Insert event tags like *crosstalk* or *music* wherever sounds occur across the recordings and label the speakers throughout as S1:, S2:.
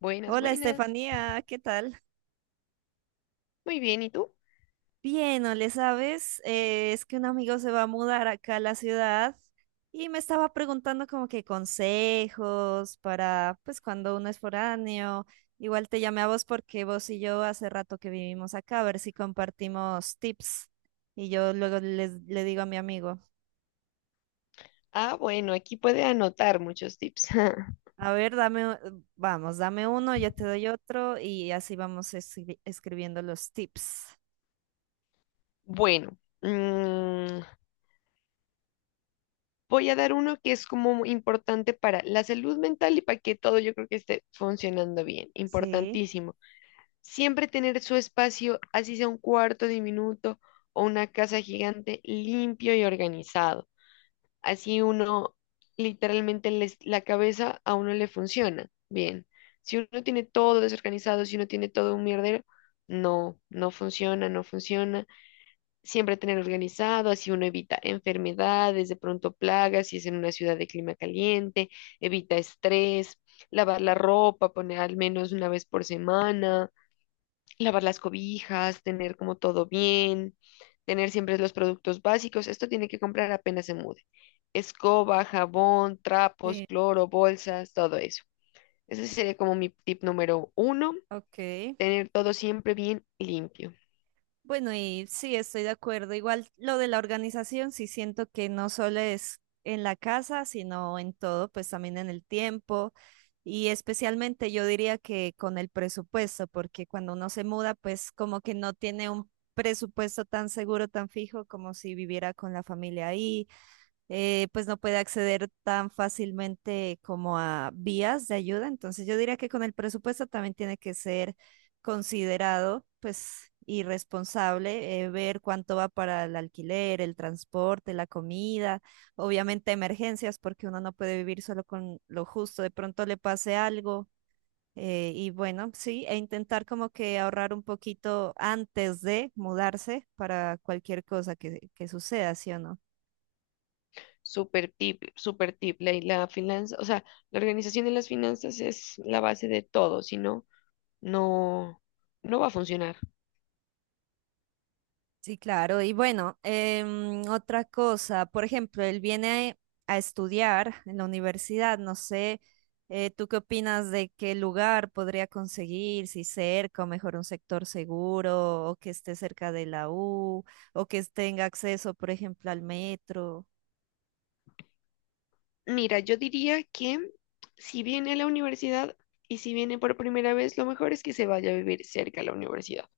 S1: Buenas,
S2: Hola
S1: buenas.
S2: Estefanía, ¿qué tal?
S1: Muy bien, ¿y tú?
S2: Bien, ¿no le sabes? Es que un amigo se va a mudar acá a la ciudad y me estaba preguntando como que consejos para, pues cuando uno es foráneo, igual te llamé a vos porque vos y yo hace rato que vivimos acá, a ver si compartimos tips y yo le digo a mi amigo,
S1: Ah, bueno, aquí puede anotar muchos tips. *laughs*
S2: a ver, dame, vamos, dame uno, yo te doy otro y así vamos escribiendo los tips.
S1: Bueno, mm, voy a dar uno que es como muy importante para la salud mental y para que todo yo creo que esté funcionando bien.
S2: Sí,
S1: Importantísimo. Siempre tener su espacio, así sea un cuarto diminuto o una casa gigante, limpio y organizado. Así uno, la cabeza a uno le funciona bien. Si uno tiene todo desorganizado, si uno tiene todo un mierdero, no, no funciona, no funciona. Siempre tener organizado, así uno evita enfermedades, de pronto plagas, si es en una ciudad de clima caliente, evita estrés, lavar la ropa, poner al menos una vez por semana lavar las cobijas, tener como todo bien, tener siempre los productos básicos. Esto tiene que comprar apenas se mude. Escoba, jabón, trapos,
S2: sí,
S1: cloro, bolsas, todo eso. Ese sería como mi tip número uno,
S2: ok.
S1: tener todo siempre bien limpio.
S2: Bueno, y sí, estoy de acuerdo. Igual lo de la organización, sí siento que no solo es en la casa, sino en todo, pues también en el tiempo y especialmente yo diría que con el presupuesto, porque cuando uno se muda, pues como que no tiene un presupuesto tan seguro, tan fijo como si viviera con la familia ahí pues no puede acceder tan fácilmente como a vías de ayuda. Entonces yo diría que con el presupuesto también tiene que ser considerado, pues, y responsable, ver cuánto va para el alquiler, el transporte, la comida, obviamente emergencias, porque uno no puede vivir solo con lo justo, de pronto le pase algo. Y bueno, sí, e intentar como que ahorrar un poquito antes de mudarse para cualquier cosa que suceda, ¿sí o no?
S1: Super tip, super tip. La finanza, o sea, la organización de las finanzas es la base de todo, si no, no, no va a funcionar.
S2: Sí, claro. Y bueno, otra cosa, por ejemplo, él viene a estudiar en la universidad. No sé, ¿tú qué opinas de qué lugar podría conseguir? Si cerca o mejor un sector seguro o que esté cerca de la U o que tenga acceso, por ejemplo, al metro.
S1: Mira, yo diría que si viene a la universidad y si viene por primera vez, lo mejor es que se vaya a vivir cerca a la universidad.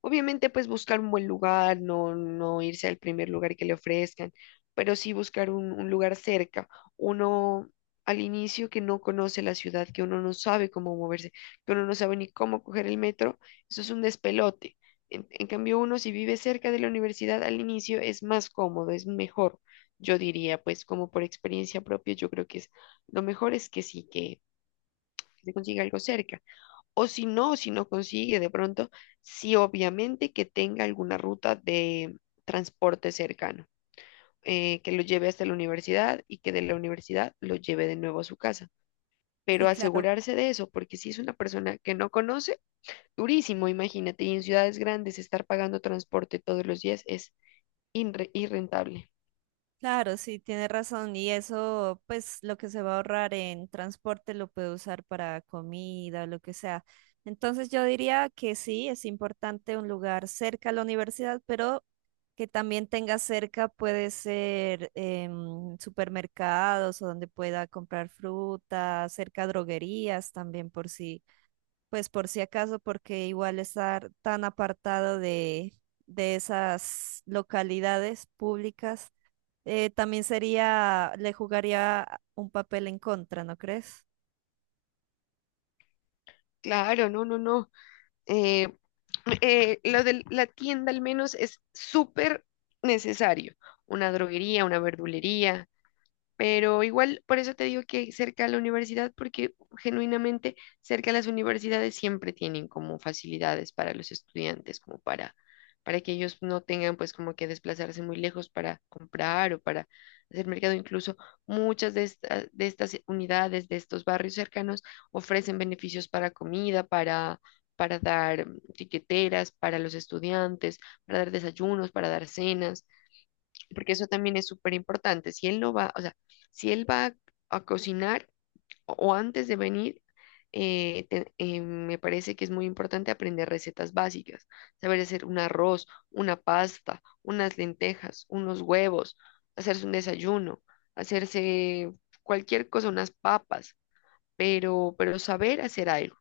S1: Obviamente, pues buscar un buen lugar, no, no irse al primer lugar que le ofrezcan, pero sí buscar un lugar cerca. Uno al inicio que no conoce la ciudad, que uno no sabe cómo moverse, que uno no sabe ni cómo coger el metro, eso es un despelote. En cambio, uno si vive cerca de la universidad al inicio es más cómodo, es mejor. Yo diría, pues como por experiencia propia, yo creo que es lo mejor es que sí, que se consiga algo cerca. O si no, si no consigue de pronto, sí, obviamente que tenga alguna ruta de transporte cercano, que lo lleve hasta la universidad y que de la universidad lo lleve de nuevo a su casa.
S2: Sí,
S1: Pero
S2: claro.
S1: asegurarse de eso, porque si es una persona que no conoce, durísimo, imagínate, y en ciudades grandes estar pagando transporte todos los días es irrentable.
S2: Claro, sí, tiene razón. Y eso, pues lo que se va a ahorrar en transporte lo puede usar para comida o lo que sea. Entonces yo diría que sí, es importante un lugar cerca a la universidad, pero que también tenga cerca puede ser supermercados o donde pueda comprar fruta, cerca droguerías también por si, pues por si acaso, porque igual estar tan apartado de esas localidades públicas también sería, le jugaría un papel en contra, ¿no crees?
S1: Claro, no, no, no. Eh, *clears throat* lo de la tienda al menos es súper necesario. Una droguería, una verdulería. Pero igual, por eso te digo que cerca a la universidad, porque genuinamente cerca a las universidades siempre tienen como facilidades para los estudiantes, para que ellos no tengan pues como que desplazarse muy lejos para comprar o para hacer mercado. Incluso muchas de estas unidades, de estos barrios cercanos, ofrecen beneficios para dar tiqueteras, para los estudiantes, para dar desayunos, para dar cenas porque eso también es súper importante. Si él va a cocinar o antes de venir, me parece que es muy importante aprender recetas básicas, saber hacer un arroz, una pasta, unas lentejas, unos huevos, hacerse un desayuno, hacerse cualquier cosa, unas papas, pero saber hacer algo.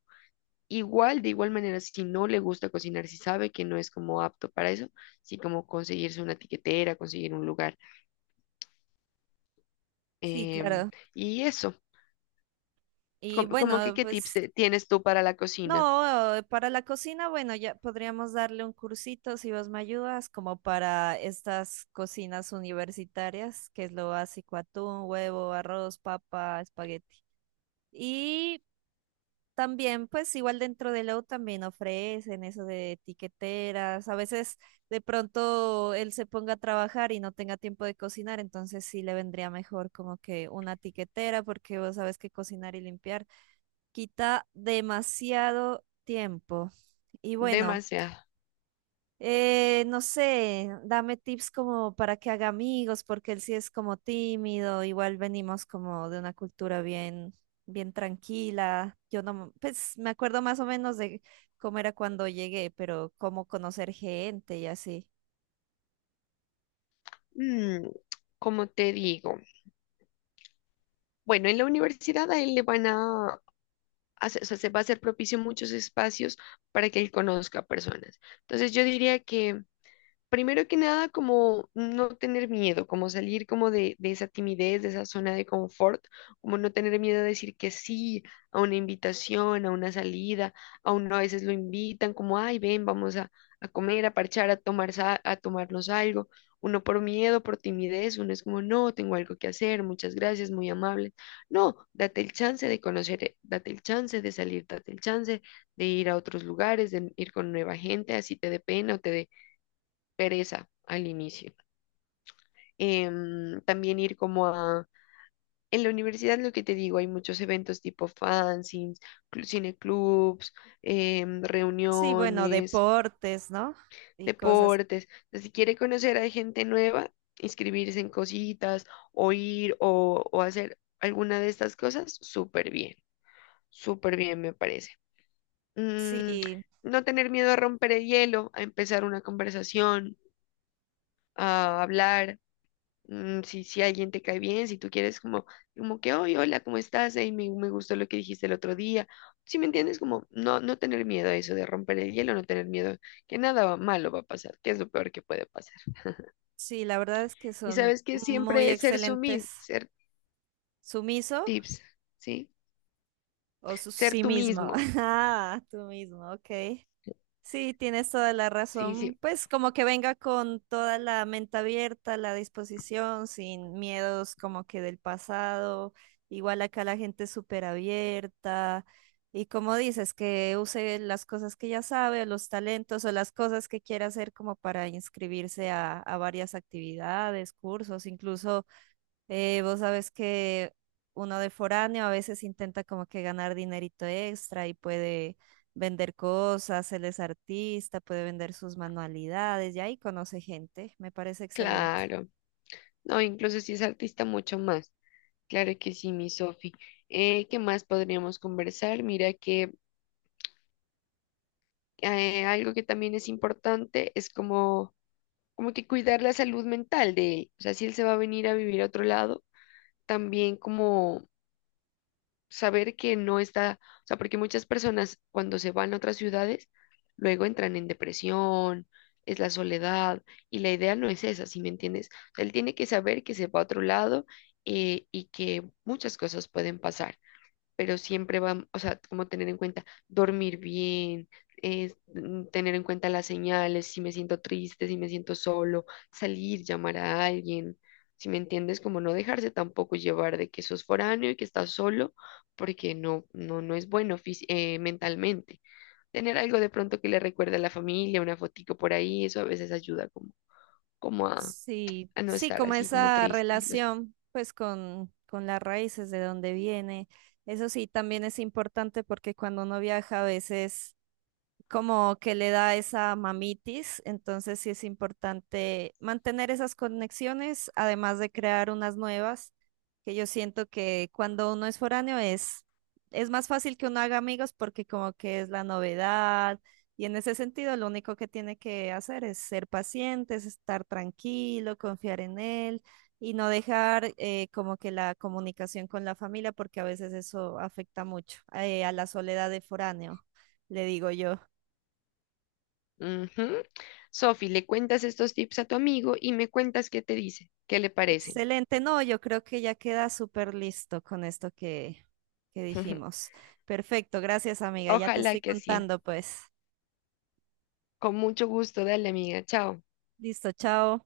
S1: Igual, de igual manera, si no le gusta cocinar, si sabe que no es como apto para eso, sí como conseguirse una tiquetera, conseguir un lugar.
S2: Sí,
S1: Em,
S2: claro.
S1: y eso,
S2: Y
S1: ¿como que
S2: bueno,
S1: qué
S2: pues
S1: tienes tú para la cocina?
S2: no, para la cocina, bueno, ya podríamos darle un cursito si vos me ayudas, como para estas cocinas universitarias, que es lo básico, atún, huevo, arroz, papa, espagueti. Y también, pues igual dentro de Lowe también ofrecen eso de tiqueteras. A veces de pronto él se ponga a trabajar y no tenga tiempo de cocinar, entonces sí le vendría mejor como que una tiquetera porque vos sabes que cocinar y limpiar quita demasiado tiempo. Y bueno.
S1: Demasiado.
S2: No sé, dame tips como para que haga amigos, porque él sí es como tímido, igual venimos como de una bien tranquila. Yo no, pues me acuerdo más o menos de cómo era cuando llegué, pero cómo conocer gente y así.
S1: Mm, como te digo, bueno, en la universidad a él le van a, hacer- o sea, se va a hacer propicio muchos espacios para que él conozca personas. Entonces yo diría que primero que nada, como no tener miedo, como salir como de esa timidez, de esa zona de confort, como no tener miedo a decir que sí a una invitación, a una salida, a uno a veces lo invitan como, ay, ven, a comer, a parchar, a tomarnos algo. Uno por miedo, por timidez, uno es como, no, tengo algo que hacer, muchas gracias, muy amable. No, date el chance de conocer, date el chance de salir, date el chance de ir a otros lugares, de ir con nueva gente, así te dé pena o te dé pereza al inicio. También ir como a... En la universidad, lo que te digo, hay muchos eventos tipo fanzines, cineclubs,
S2: Sí, bueno,
S1: reuniones,
S2: deportes, ¿no? Y cosas.
S1: deportes. Entonces, si quiere conocer a gente nueva, inscribirse en cositas o hacer alguna de estas cosas, súper bien me parece. Mm,
S2: Sí,
S1: no tener miedo a romper el hielo, a empezar una conversación, a hablar, si, si alguien te cae bien, si tú quieres como, como que, hoy hola, ¿cómo estás? Ey, me gustó lo que dijiste el otro día. ¿Si me entiendes? Como no, no tener miedo a eso de romper el hielo, no tener miedo que nada va- malo va a pasar, que es lo peor que puede pasar.
S2: sí, la verdad es que
S1: Y
S2: son
S1: sabes que
S2: muy
S1: siempre es
S2: excelentes.
S1: ser
S2: ¿Sumiso
S1: tips, ¿sí?
S2: o su
S1: Ser
S2: sí
S1: tú
S2: mismo?
S1: mismo.
S2: *laughs* Ah, tú mismo, ok. Sí, tienes toda la
S1: Sí, sí,
S2: razón. Pues como que venga con toda la mente abierta, la disposición, sin miedos como que del pasado. Igual acá la gente es súper abierta. Y como dices, que use las cosas que ya sabe, o los talentos o las cosas que quiera hacer como para inscribirse a varias actividades, cursos, incluso vos sabes que uno de foráneo a veces intenta como que ganar dinerito extra y puede vender cosas, él es artista, puede vender sus manualidades y ahí conoce gente, me parece excelente.
S1: claro. No, incluso si es artista, mucho más. Claro que sí, mi Sofi. ¿Qué más podríamos conversar? Mira que algo que también es importante es como que cuidar la salud mental de él. O sea, si él se va a venir a vivir a otro lado, también como saber que no está, o sea, porque muchas personas cuando se van a otras ciudades, luego entran en depresión, es la soledad, y la idea no es esa, ¿si me entiendes? O sea, él tiene que saber que se va a otro lado, y que muchas cosas pueden pasar, pero siempre vamos, o sea, como tener en cuenta dormir bien, tener en cuenta las señales, si me siento triste, si me siento solo, salir, llamar a alguien, si me entiendes, como no dejarse tampoco llevar de que sos foráneo y que estás solo, porque no, no, no es bueno mentalmente. Tener algo de pronto que le recuerde a la familia, una fotico por ahí, eso a veces ayuda como
S2: Sí,
S1: a no
S2: sí,
S1: estar
S2: como
S1: así como
S2: esa
S1: triste. Los.
S2: relación pues con las raíces de donde viene. Eso sí, también es importante porque cuando uno viaja a veces como que le da esa mamitis, entonces sí es importante mantener esas conexiones, además de crear unas nuevas, que yo siento que cuando uno es foráneo es más fácil que uno haga amigos porque como que es la novedad y en ese sentido lo único que tiene que hacer es ser paciente, es estar tranquilo, confiar en él. Y no dejar como que la comunicación con la familia, porque a veces eso afecta mucho a la soledad de foráneo le digo yo.
S1: Ujú. Sofi, le cuentas estos tips a tu amigo y me cuentas qué te dice, qué le parecen.
S2: Excelente, no, yo creo que ya queda súper listo con esto que
S1: *laughs*
S2: dijimos. Perfecto, gracias amiga, ya te
S1: Ojalá
S2: estoy
S1: que sí.
S2: contando pues.
S1: Con mucho gusto, dale, amiga. Chao.
S2: Listo, chao.